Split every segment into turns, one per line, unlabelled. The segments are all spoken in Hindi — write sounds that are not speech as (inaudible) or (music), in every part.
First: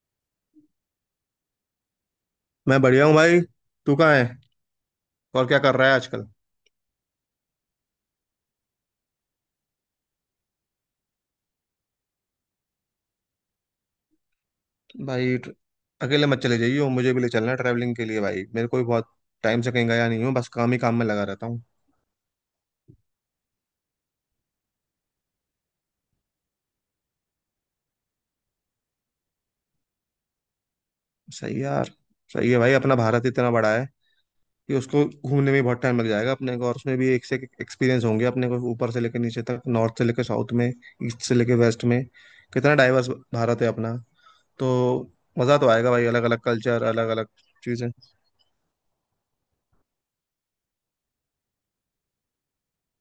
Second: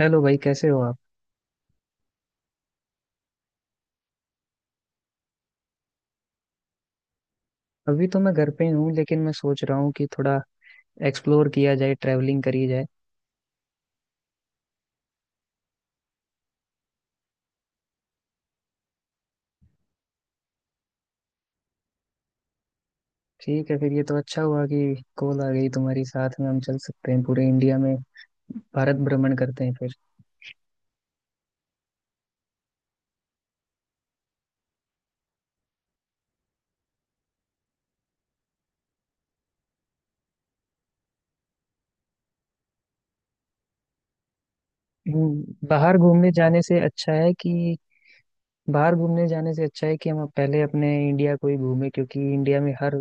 हेलो भाई कैसे हो आप।
मैं बढ़िया हूँ भाई। तू कहाँ है और क्या कर रहा है आजकल?
अभी तो मैं घर पे ही हूँ लेकिन मैं सोच रहा हूँ कि थोड़ा एक्सप्लोर किया जाए ट्रैवलिंग करी जाए।
भाई अकेले मत चले जाइयो, मुझे भी ले चलना है ट्रैवलिंग के लिए। भाई मेरे को भी बहुत टाइम से कहीं गया नहीं हूँ, बस काम ही काम में लगा रहता हूँ।
ठीक है फिर ये तो अच्छा हुआ कि कॉल आ गई तुम्हारी साथ में हम चल सकते हैं पूरे इंडिया में। भारत भ्रमण करते हैं फिर।
सही है यार। सही है भाई, अपना भारत इतना बड़ा है कि उसको घूमने में बहुत टाइम लग जाएगा अपने को। और उसमें भी एक से एक एक्सपीरियंस होंगे अपने को, ऊपर से लेकर नीचे तक, नॉर्थ से लेकर साउथ में, ईस्ट से लेकर वेस्ट में। कितना डाइवर्स भारत है अपना। तो मज़ा
हम्म,
तो आएगा
बाहर
भाई, अलग
घूमने
अलग
जाने से
कल्चर, अलग
अच्छा
अलग
है कि
चीज़ें।
बाहर घूमने जाने से अच्छा है कि हम पहले अपने इंडिया को ही घूमें क्योंकि इंडिया में हर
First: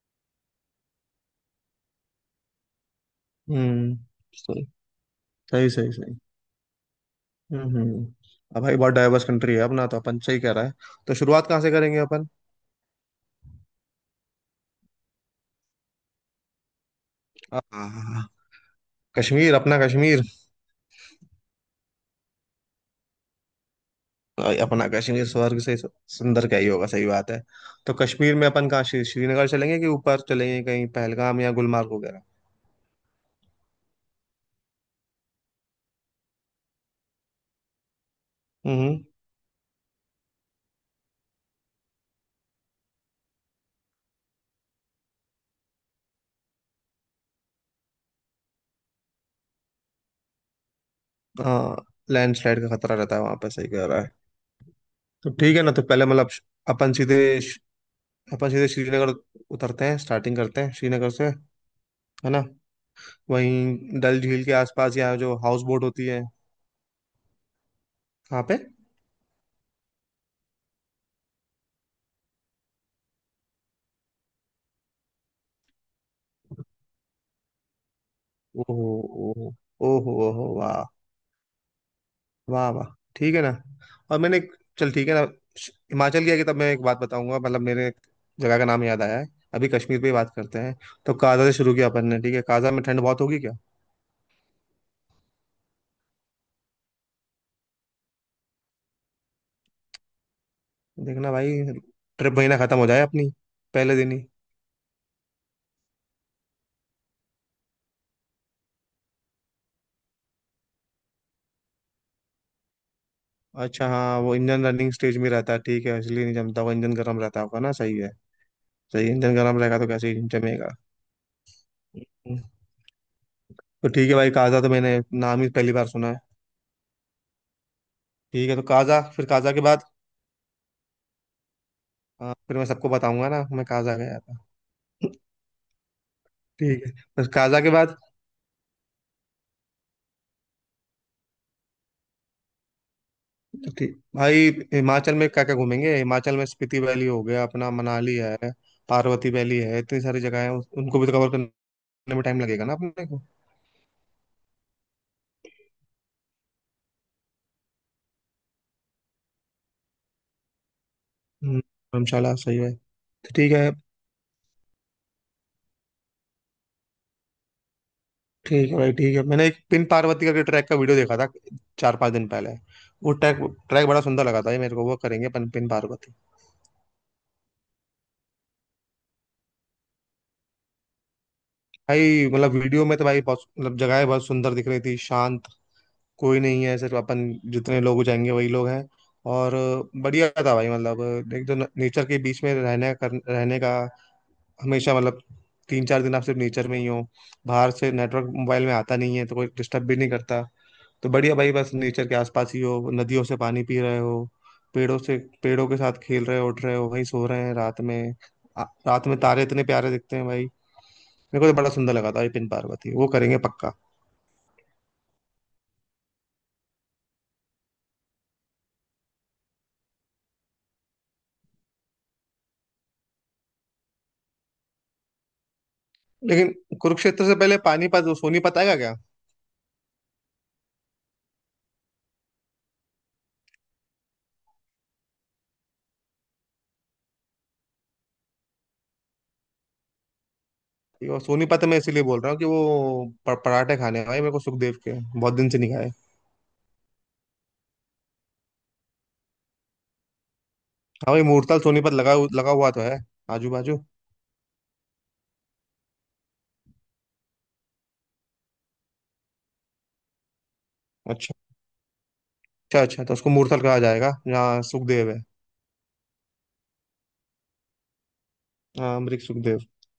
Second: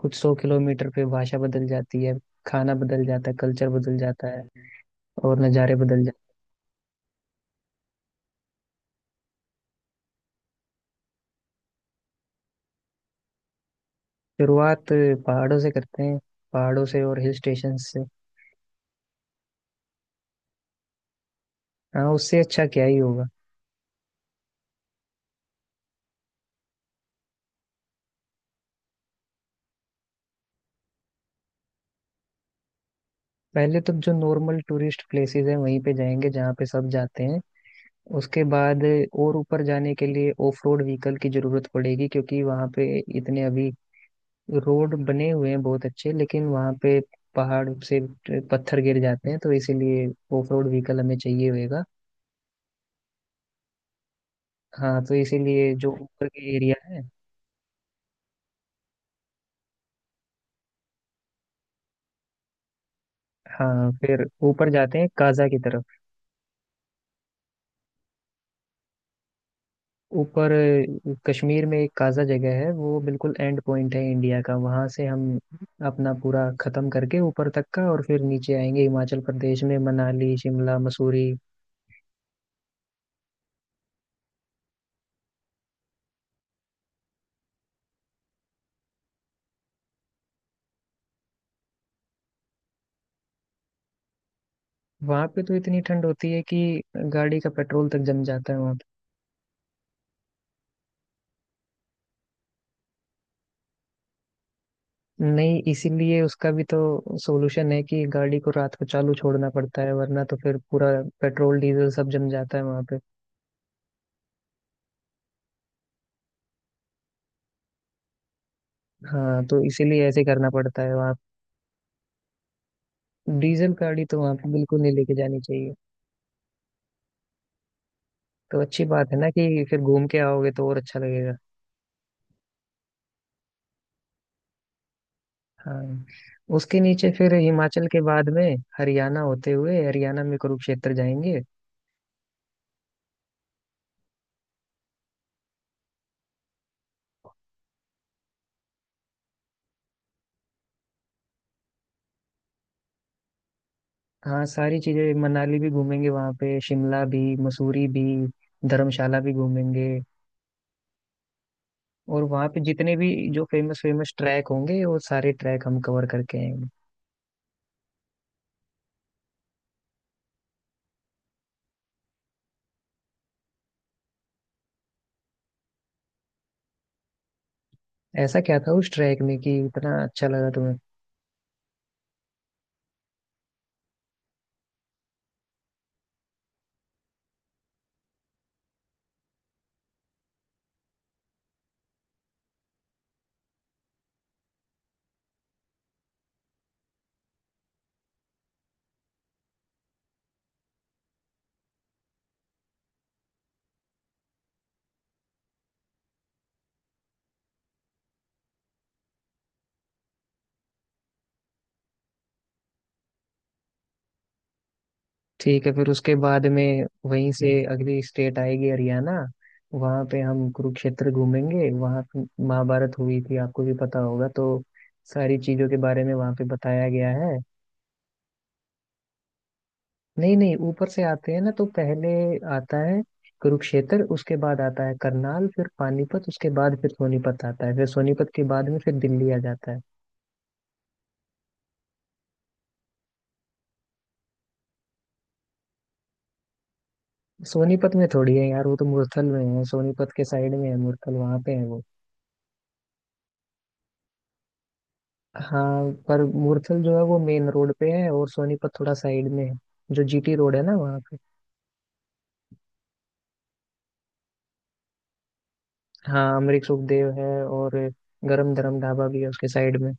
कुछ सौ किलोमीटर पे भाषा बदल जाती है। खाना बदल जाता है। कल्चर
हम्म।
बदल जाता है
सही
और
सही
नज़ारे
सही
बदल
सही।
जाते
हम्म। अब भाई बहुत डाइवर्स कंट्री है अपना, तो अपन सही कह रहा है। तो शुरुआत कहाँ से करेंगे अपन?
हैं। शुरुआत पहाड़ों से करते हैं। पहाड़ों से और हिल स्टेशन से।
आ, कश्मीर, अपना कश्मीर।
हाँ उससे अच्छा क्या ही होगा।
अपना कश्मीर स्वर्ग से सुंदर क्या ही होगा, सही बात है। तो कश्मीर में अपन कहाँ, श्रीनगर चलेंगे कि ऊपर चलेंगे कहीं पहलगाम या गुलमार्ग वगैरह?
पहले तो जो नॉर्मल टूरिस्ट प्लेसेस है वहीं पे जाएंगे जहाँ पे सब जाते हैं। उसके बाद
हम्म।
और ऊपर जाने के लिए ऑफ रोड व्हीकल की जरूरत पड़ेगी क्योंकि वहाँ पे इतने अभी रोड बने हुए हैं बहुत अच्छे लेकिन वहाँ पे पहाड़ से पत्थर गिर जाते हैं तो इसीलिए ऑफ रोड व्हीकल हमें चाहिए होगा।
हाँ, लैंडस्लाइड का खतरा रहता है वहां पर, सही कह रहा है।
हाँ तो
तो ठीक है ना,
इसीलिए
तो
जो
पहले
ऊपर
मतलब
के एरिया
अपन
है।
सीधे अपन सीधे श्रीनगर उतरते हैं, स्टार्टिंग करते हैं श्रीनगर से, है ना।
हाँ
वहीं डल
फिर
झील के
ऊपर
आसपास,
जाते हैं
या जो
काजा की
हाउस
तरफ।
बोट होती है। कहाँ पे?
ऊपर कश्मीर में एक काजा जगह है वो बिल्कुल एंड पॉइंट है इंडिया का। वहां से हम अपना पूरा खत्म करके ऊपर तक का और फिर नीचे आएंगे
ओहो
हिमाचल
ओहो,
प्रदेश में
ओहो
मनाली
ओहो,
शिमला
वाह
मसूरी।
वाह वाह। ठीक है ना। और चल ठीक है ना, हिमाचल गया कि तब मैं एक बात बताऊंगा, मतलब मेरे एक जगह का नाम याद आया है। अभी कश्मीर पे ही बात करते हैं। तो काजा से शुरू किया अपन ने, ठीक है। काजा में ठंड बहुत होगी क्या?
वहां पे तो इतनी ठंड होती है कि गाड़ी का पेट्रोल तक जम जाता है वहां पे।
देखना भाई, ट्रिप महीना खत्म हो जाए अपनी पहले दिन ही।
नहीं इसीलिए उसका भी तो सोल्यूशन है कि गाड़ी को रात को चालू छोड़ना पड़ता है वरना तो फिर पूरा पेट्रोल डीजल सब जम जाता है वहां पे।
अच्छा हाँ, वो इंजन रनिंग स्टेज में रहता है ठीक है, इसलिए नहीं जमता, वो इंजन गर्म रहता होगा ना, सही है। सही है, इंजन
हाँ
गर्म
तो
रहेगा तो
इसीलिए
कैसे
ऐसे
ही
करना
जमेगा।
पड़ता है वहाँ। डीजल
तो
गाड़ी
ठीक है
तो
भाई,
वहां पे
काजा तो
बिल्कुल नहीं
मैंने
लेके जानी
नाम ही पहली
चाहिए।
बार सुना है। ठीक है,
तो
तो
अच्छी
काजा,
बात है
फिर
ना
काजा के
कि फिर
बाद।
घूम के आओगे तो और अच्छा लगेगा।
हाँ फिर मैं सबको बताऊंगा ना, मैं काजा गया था।
हाँ उसके
ठीक है,
नीचे
बस
फिर
काजा के
हिमाचल
बाद
के बाद में हरियाणा होते हुए हरियाणा में कुरुक्षेत्र जाएंगे।
ठीक भाई, हिमाचल में क्या क्या घूमेंगे? हिमाचल में स्पीति वैली हो गया अपना, मनाली है, पार्वती वैली है, इतनी सारी जगह है, उनको भी तो कवर करने में टाइम लगेगा ना अपने को।
हाँ सारी चीजें मनाली भी घूमेंगे वहाँ पे शिमला भी मसूरी भी धर्मशाला भी घूमेंगे। और
धर्मशाला
वहाँ
सही
पे
है,
जितने भी
तो
जो
ठीक है।
फेमस फेमस ट्रैक होंगे वो सारे ट्रैक हम कवर करके आएंगे।
ठीक है भाई, ठीक है, मैंने एक पिन पार्वती करके ट्रैक का वीडियो देखा था, चार पांच दिन पहले। वो ट्रैक, ट्रैक बड़ा सुंदर लगा था ये मेरे को, वो करेंगे अपन पिन पार्वती।
ऐसा क्या था उस ट्रैक में कि इतना अच्छा लगा तुम्हें?
भाई मतलब वीडियो में तो भाई बहुत मतलब, जगह बहुत सुंदर दिख रही थी, शांत, कोई नहीं है, सिर्फ अपन, जितने लोग जाएंगे वही लोग हैं। और बढ़िया था भाई, मतलब एक तो नेचर के बीच में रहने का, हमेशा मतलब तीन चार दिन आप सिर्फ नेचर में ही हो। बाहर से नेटवर्क मोबाइल में आता नहीं है तो कोई डिस्टर्ब भी नहीं करता। तो बढ़िया भाई, बस नेचर के आसपास ही हो, नदियों से पानी पी रहे हो, पेड़ों से पेड़ों के साथ खेल रहे हो, उठ रहे हो, वहीं सो रहे हैं रात में। रात में तारे इतने प्यारे दिखते हैं भाई। मेरे को तो बड़ा सुंदर लगा था ये पिन पार्वती, वो करेंगे पक्का।
ठीक है फिर उसके बाद में वहीं से अगली स्टेट आएगी हरियाणा। वहां पे हम कुरुक्षेत्र घूमेंगे। वहां पे महाभारत हुई थी आपको भी पता होगा तो सारी चीजों के बारे में वहां पे
लेकिन
बताया गया
कुरुक्षेत्र से
है।
पहले पानीपत सोनीपत आएगा क्या?
नहीं नहीं ऊपर से आते हैं ना तो पहले आता है कुरुक्षेत्र उसके बाद आता है करनाल फिर पानीपत उसके बाद फिर सोनीपत आता है फिर सोनीपत के बाद में फिर दिल्ली आ जाता है।
ये वो सोनीपत मैं इसीलिए बोल रहा हूँ कि वो पराठे खाने हैं भाई मेरे को सुखदेव के, बहुत दिन से नहीं खाए।
सोनीपत में थोड़ी है यार वो तो मुरथल में है। सोनीपत के साइड में है
हाँ
मुरथल
भाई,
वहां पे
मूर्तल
है वो।
सोनीपत लगा हुआ तो है, आजू बाजू।
हाँ पर मुरथल जो है वो मेन रोड पे है और सोनीपत थोड़ा साइड में है। जो जीटी रोड है ना वहाँ पे।
अच्छा, अच्छा अच्छा, तो उसको मूर्तल कहा जाएगा जहाँ सुखदेव है।
हाँ अमरीक सुखदेव है और गरम धरम
हाँ
ढाबा भी
अमरीक
है उसके
सुखदेव।
साइड में।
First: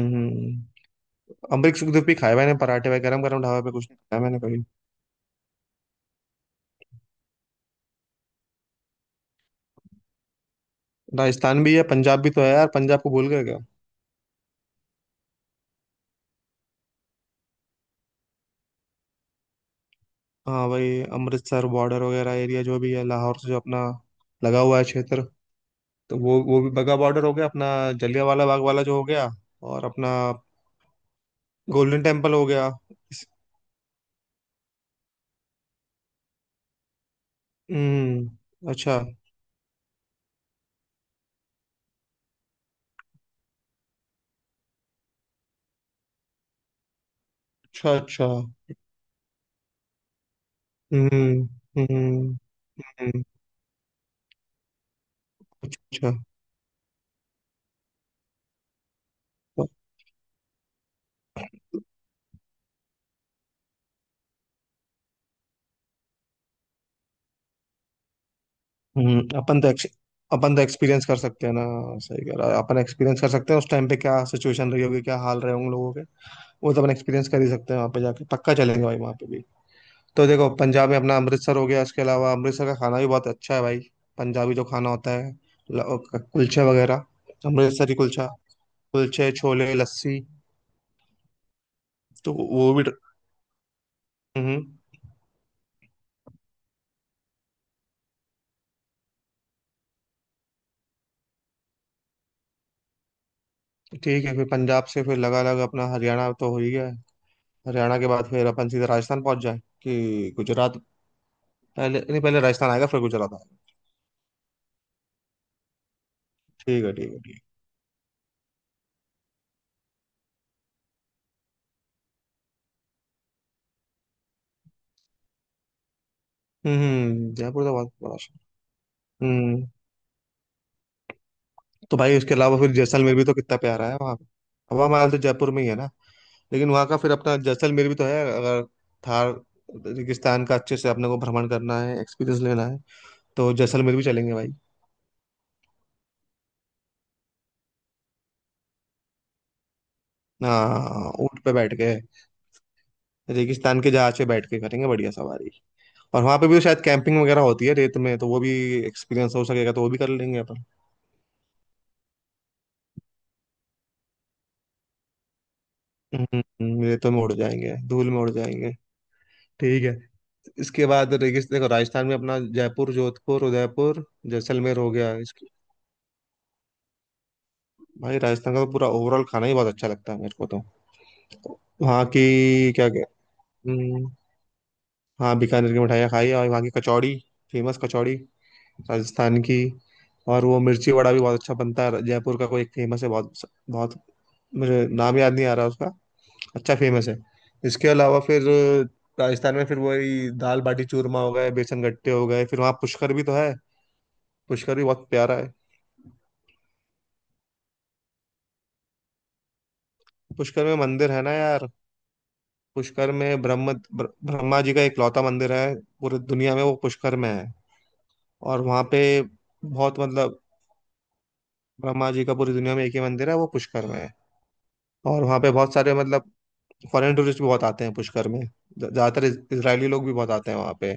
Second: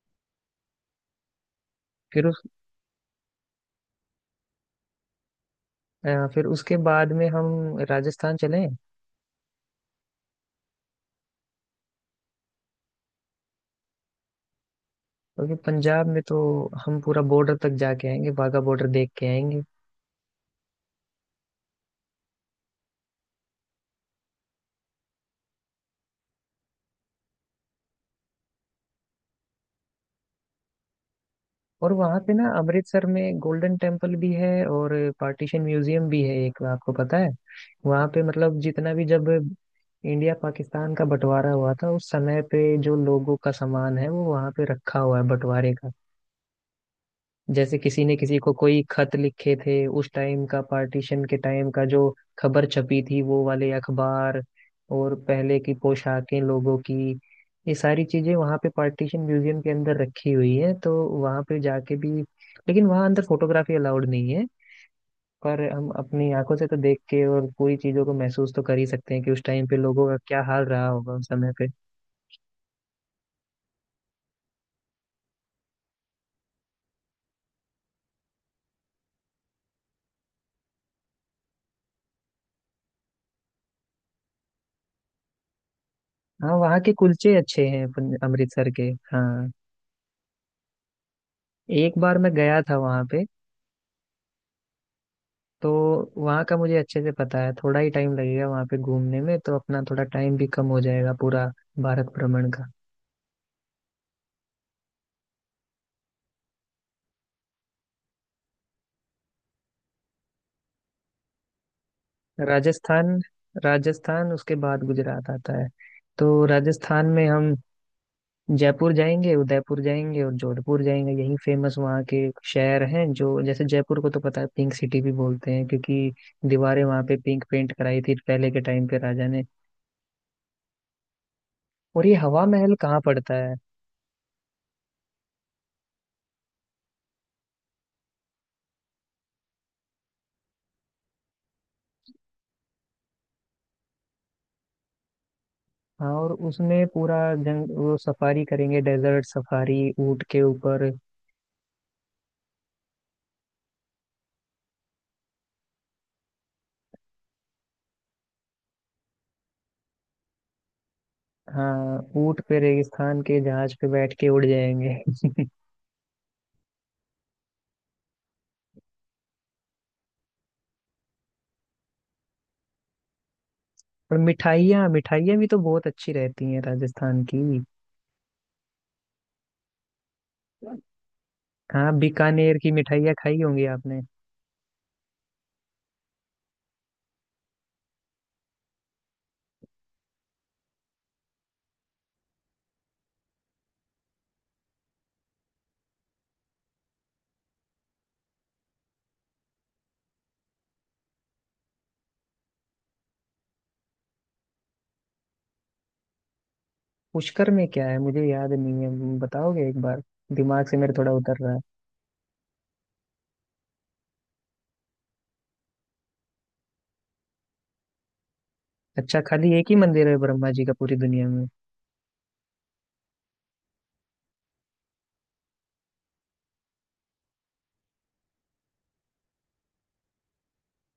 हम्म हम्म। अमरीक सुखदेव भी
फिर
खाए मैंने पराठे भाई, गरम गरम ढाबा पे कुछ नहीं खाया मैंने कभी।
फिर उसके बाद में हम राजस्थान चलें।
राजस्थान भी है, पंजाब भी तो है यार, पंजाब को भूल गए क्या?
क्योंकि पंजाब में तो हम पूरा बॉर्डर तक जाके आएंगे वाघा बॉर्डर देख के आएंगे।
हाँ भाई, अमृतसर बॉर्डर वगैरह एरिया जो भी है, लाहौर से जो अपना लगा हुआ है क्षेत्र, तो वो भी बगा बॉर्डर हो गया अपना, जलियांवाला बाग वाला जो हो गया, और अपना
और
गोल्डन
वहां पे
टेम्पल हो
ना
गया।
अमृतसर
इस-
में गोल्डन टेम्पल भी है और पार्टीशन म्यूजियम भी है एक आपको पता है। वहां पे मतलब
हम्म,
जितना
अच्छा
भी जब इंडिया पाकिस्तान का बंटवारा हुआ था उस समय पे जो लोगों का सामान है वो वहां पे रखा हुआ है बंटवारे का। जैसे
अच्छा
किसी ने
अच्छा।
किसी को कोई खत लिखे थे उस टाइम का पार्टीशन के
हम्म।
टाइम का जो
हम्म।
खबर छपी थी
हम्म,
वो वाले अखबार और पहले की
अच्छा अच्छा।
पोशाकें लोगों की ये सारी चीजें वहाँ पे पार्टीशन म्यूजियम के अंदर रखी हुई है। तो वहाँ पे जाके भी लेकिन वहाँ अंदर फोटोग्राफी अलाउड नहीं है। पर हम अपनी आंखों से तो देख के और पूरी चीजों को महसूस तो कर ही सकते
हम्म।
हैं कि उस टाइम पे लोगों का क्या
अपन तो
हाल रहा
एक्सपीरियंस
होगा
कर
उस
सकते
समय
हैं ना,
पे।
सही कह रहा है, अपन एक्सपीरियंस कर सकते हैं उस टाइम पे क्या सिचुएशन रही होगी, क्या हाल रहे होंगे लोगों के, वो तो अपन एक्सपीरियंस कर ही सकते हैं वहाँ पे जाके। पक्का चलेंगे भाई वहाँ पे भी। तो देखो, पंजाब में अपना अमृतसर हो गया, इसके अलावा अमृतसर का खाना भी बहुत अच्छा है भाई, पंजाबी जो खाना होता है,
हाँ
कुलचे
वहाँ के
वगैरह।
कुलचे अच्छे हैं
अमृतसरी कुलचा,
अमृतसर के।
कुलचे,
हाँ
छोले, लस्सी,
एक बार मैं
तो
गया
वो
था
भी।
वहाँ पे
हम्म।
तो वहाँ का मुझे अच्छे से पता है। थोड़ा ही टाइम लगेगा वहाँ पे घूमने में तो अपना थोड़ा टाइम भी कम हो जाएगा पूरा भारत भ्रमण का।
ठीक है, फिर पंजाब से फिर लगा लगा अपना हरियाणा तो हो ही गया है। हरियाणा के बाद फिर अपन सीधा राजस्थान पहुंच जाए कि गुजरात? पहले नहीं, पहले राजस्थान आएगा फिर
राजस्थान।
गुजरात आएगा।
राजस्थान उसके बाद गुजरात आता है। तो
ठीक है
राजस्थान
ठीक है
में
ठीक
हम जयपुर जाएंगे उदयपुर जाएंगे और जोधपुर जाएंगे। यही फेमस वहाँ के शहर हैं। जो जैसे जयपुर को तो पता है पिंक सिटी भी बोलते हैं क्योंकि
है।
दीवारें वहाँ पे
हम्म,
पिंक
जयपुर तो
पेंट
बहुत
कराई थी
बड़ा
पहले
शहर।
के टाइम पे राजा ने।
हम्म। तो
और ये
भाई उसके
हवा
अलावा फिर
महल कहाँ
जैसलमेर भी
पड़ता
तो
है?
कितना प्यारा है वहाँ पे। हवा महल तो जयपुर में ही है ना। लेकिन वहाँ का फिर अपना जैसलमेर भी तो है, अगर थार रेगिस्तान का अच्छे से अपने को भ्रमण करना है, एक्सपीरियंस लेना है, तो जैसलमेर भी चलेंगे भाई।
हाँ और उसमें पूरा जंग वो सफारी करेंगे डेजर्ट सफारी ऊँट के ऊपर।
हाँ ऊँट पे बैठ के, रेगिस्तान के जहाज पे बैठ के, करेंगे बढ़िया सवारी। और वहाँ पे भी तो शायद कैंपिंग वगैरह होती है रेत में, तो वो भी एक्सपीरियंस हो सकेगा, तो वो भी कर लेंगे अपन।
हाँ ऊँट पे रेगिस्तान के जहाज पे बैठ के उड़ जाएंगे।
रेतों में उड़ जाएंगे, धूल में उड़ जाएंगे। ठीक है। इसके बाद रेगिस्तान, देखो राजस्थान में अपना जयपुर, जोधपुर, उदयपुर,
(laughs) और
जैसलमेर
मिठाइयाँ
हो गया।
मिठाइयाँ भी
इसके,
तो बहुत अच्छी रहती हैं राजस्थान की।
भाई राजस्थान का तो पूरा ओवरऑल खाना ही बहुत अच्छा लगता है मेरे को तो।
हाँ
वहाँ की
बीकानेर की
क्या क्या।
मिठाइयाँ खाई होंगी आपने।
हम्म, हाँ बीकानेर की मिठाइयाँ खाई, और वहाँ की कचौड़ी, फेमस कचौड़ी राजस्थान की। और वो मिर्ची वड़ा भी बहुत अच्छा बनता है, जयपुर का कोई एक फेमस है, बहुत बहुत मुझे नाम याद नहीं आ रहा उसका, अच्छा फेमस है। इसके अलावा फिर राजस्थान में फिर वही दाल बाटी चूरमा हो गए, बेसन गट्टे हो गए, फिर वहाँ पुष्कर भी तो है, पुष्कर भी बहुत प्यारा है।
पुष्कर में क्या है मुझे याद नहीं है बताओगे एक बार?
पुष्कर
दिमाग
में
से मेरे थोड़ा
मंदिर है ना
उतर रहा है।
यार, पुष्कर में ब्रह्मा जी का इकलौता मंदिर है पूरी दुनिया में, वो पुष्कर में है। और वहाँ पे
अच्छा खाली एक ही
बहुत
मंदिर है
मतलब,
ब्रह्मा जी का पूरी दुनिया में?
ब्रह्मा जी का पूरी दुनिया में एक ही मंदिर है, वो पुष्कर में है। और वहाँ पे बहुत सारे मतलब फॉरेन टूरिस्ट भी बहुत आते हैं पुष्कर में, ज़्यादातर इसराइली लोग भी बहुत आते हैं वहाँ पे।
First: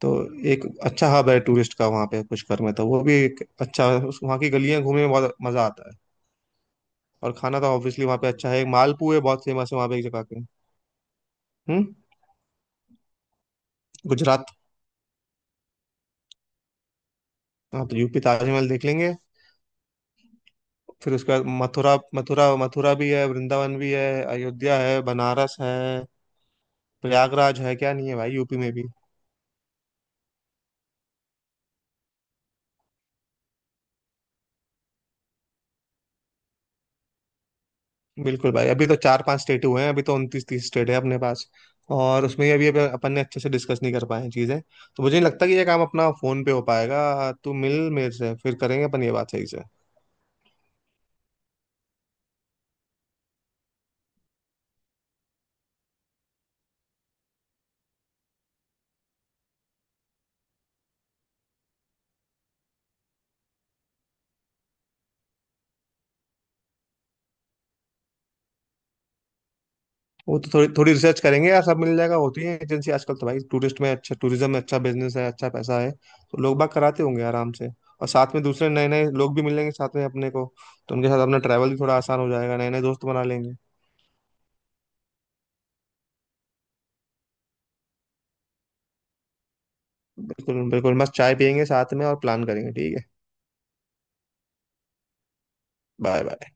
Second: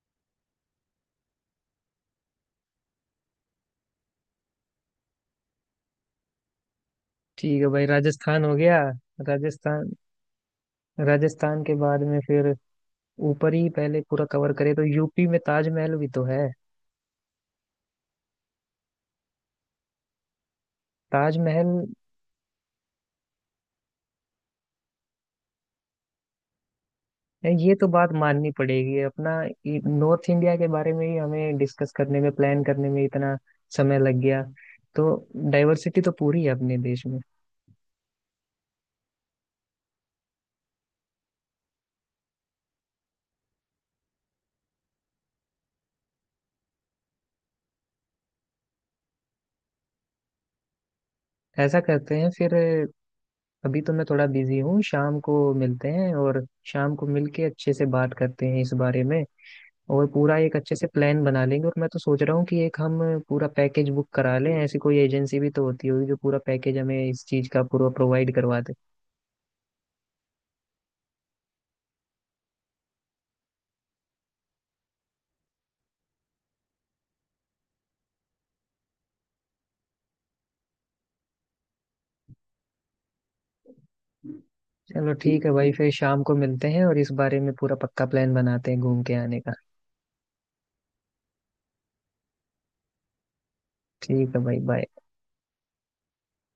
तो एक अच्छा हब है टूरिस्ट का वहाँ पे पुष्कर में, तो वो भी एक अच्छा वहाँ की गलियाँ घूमने में बहुत मज़ा आता है। और खाना
ठीक
तो
है भाई
ऑब्वियसली वहाँ पे
राजस्थान
अच्छा
हो
है,
गया।
मालपुए बहुत फेमस है वहाँ
राजस्थान।
पे एक जगह के।
राजस्थान के
हम्म।
बाद में फिर ऊपर ही पहले पूरा
गुजरात।
कवर करे तो यूपी में ताजमहल भी तो है।
हाँ तो यूपी ताजमहल देख लेंगे, फिर उसके बाद
ताजमहल।
मथुरा, मथुरा भी है, वृंदावन भी है, अयोध्या है, बनारस है, प्रयागराज
ये
है,
तो
क्या नहीं
बात
है भाई
माननी
यूपी में भी।
पड़ेगी अपना नॉर्थ इंडिया के बारे में ही हमें डिस्कस करने में प्लान करने में इतना समय लग गया। तो डाइवर्सिटी तो पूरी है अपने देश में।
बिल्कुल भाई, अभी तो चार पांच स्टेट हुए हैं, अभी तो उनतीस तीस स्टेट है अपने पास। और उसमें अभी अभी अपन ने अच्छे से डिस्कस नहीं कर पाए हैं चीजें, तो मुझे नहीं लगता कि ये काम अपना फोन पे हो पाएगा, तू मिल मेरे से फिर करेंगे अपन ये बात सही से।
ऐसा करते हैं फिर अभी तो मैं थोड़ा बिजी हूँ शाम को मिलते हैं और शाम को मिलके अच्छे से बात करते हैं इस बारे में और पूरा एक अच्छे से प्लान बना लेंगे। और मैं तो सोच रहा हूँ कि एक हम पूरा पैकेज बुक करा लें। ऐसी कोई एजेंसी भी तो होती होगी जो पूरा पैकेज हमें इस चीज़ का पूरा प्रोवाइड करवा दे।
वो तो थोड़ी थोड़ी रिसर्च करेंगे यार, सब मिल जाएगा, होती है एजेंसी आजकल तो भाई, टूरिस्ट में अच्छा, टूरिज्म में अच्छा बिजनेस है, अच्छा पैसा है, तो लोग बाग कराते होंगे आराम से। और साथ में दूसरे नए नए लोग भी मिलेंगे साथ में अपने को, तो उनके साथ अपना ट्रैवल भी थोड़ा आसान हो जाएगा, नए नए दोस्त बना लेंगे।
चलो ठीक है भाई फिर शाम को मिलते हैं और इस बारे में पूरा पक्का प्लान बनाते हैं घूम के आने का।
बिल्कुल बिल्कुल, मस्त चाय पियेंगे साथ में और प्लान करेंगे, ठीक है।
ठीक है भाई बाय।
Bye bye.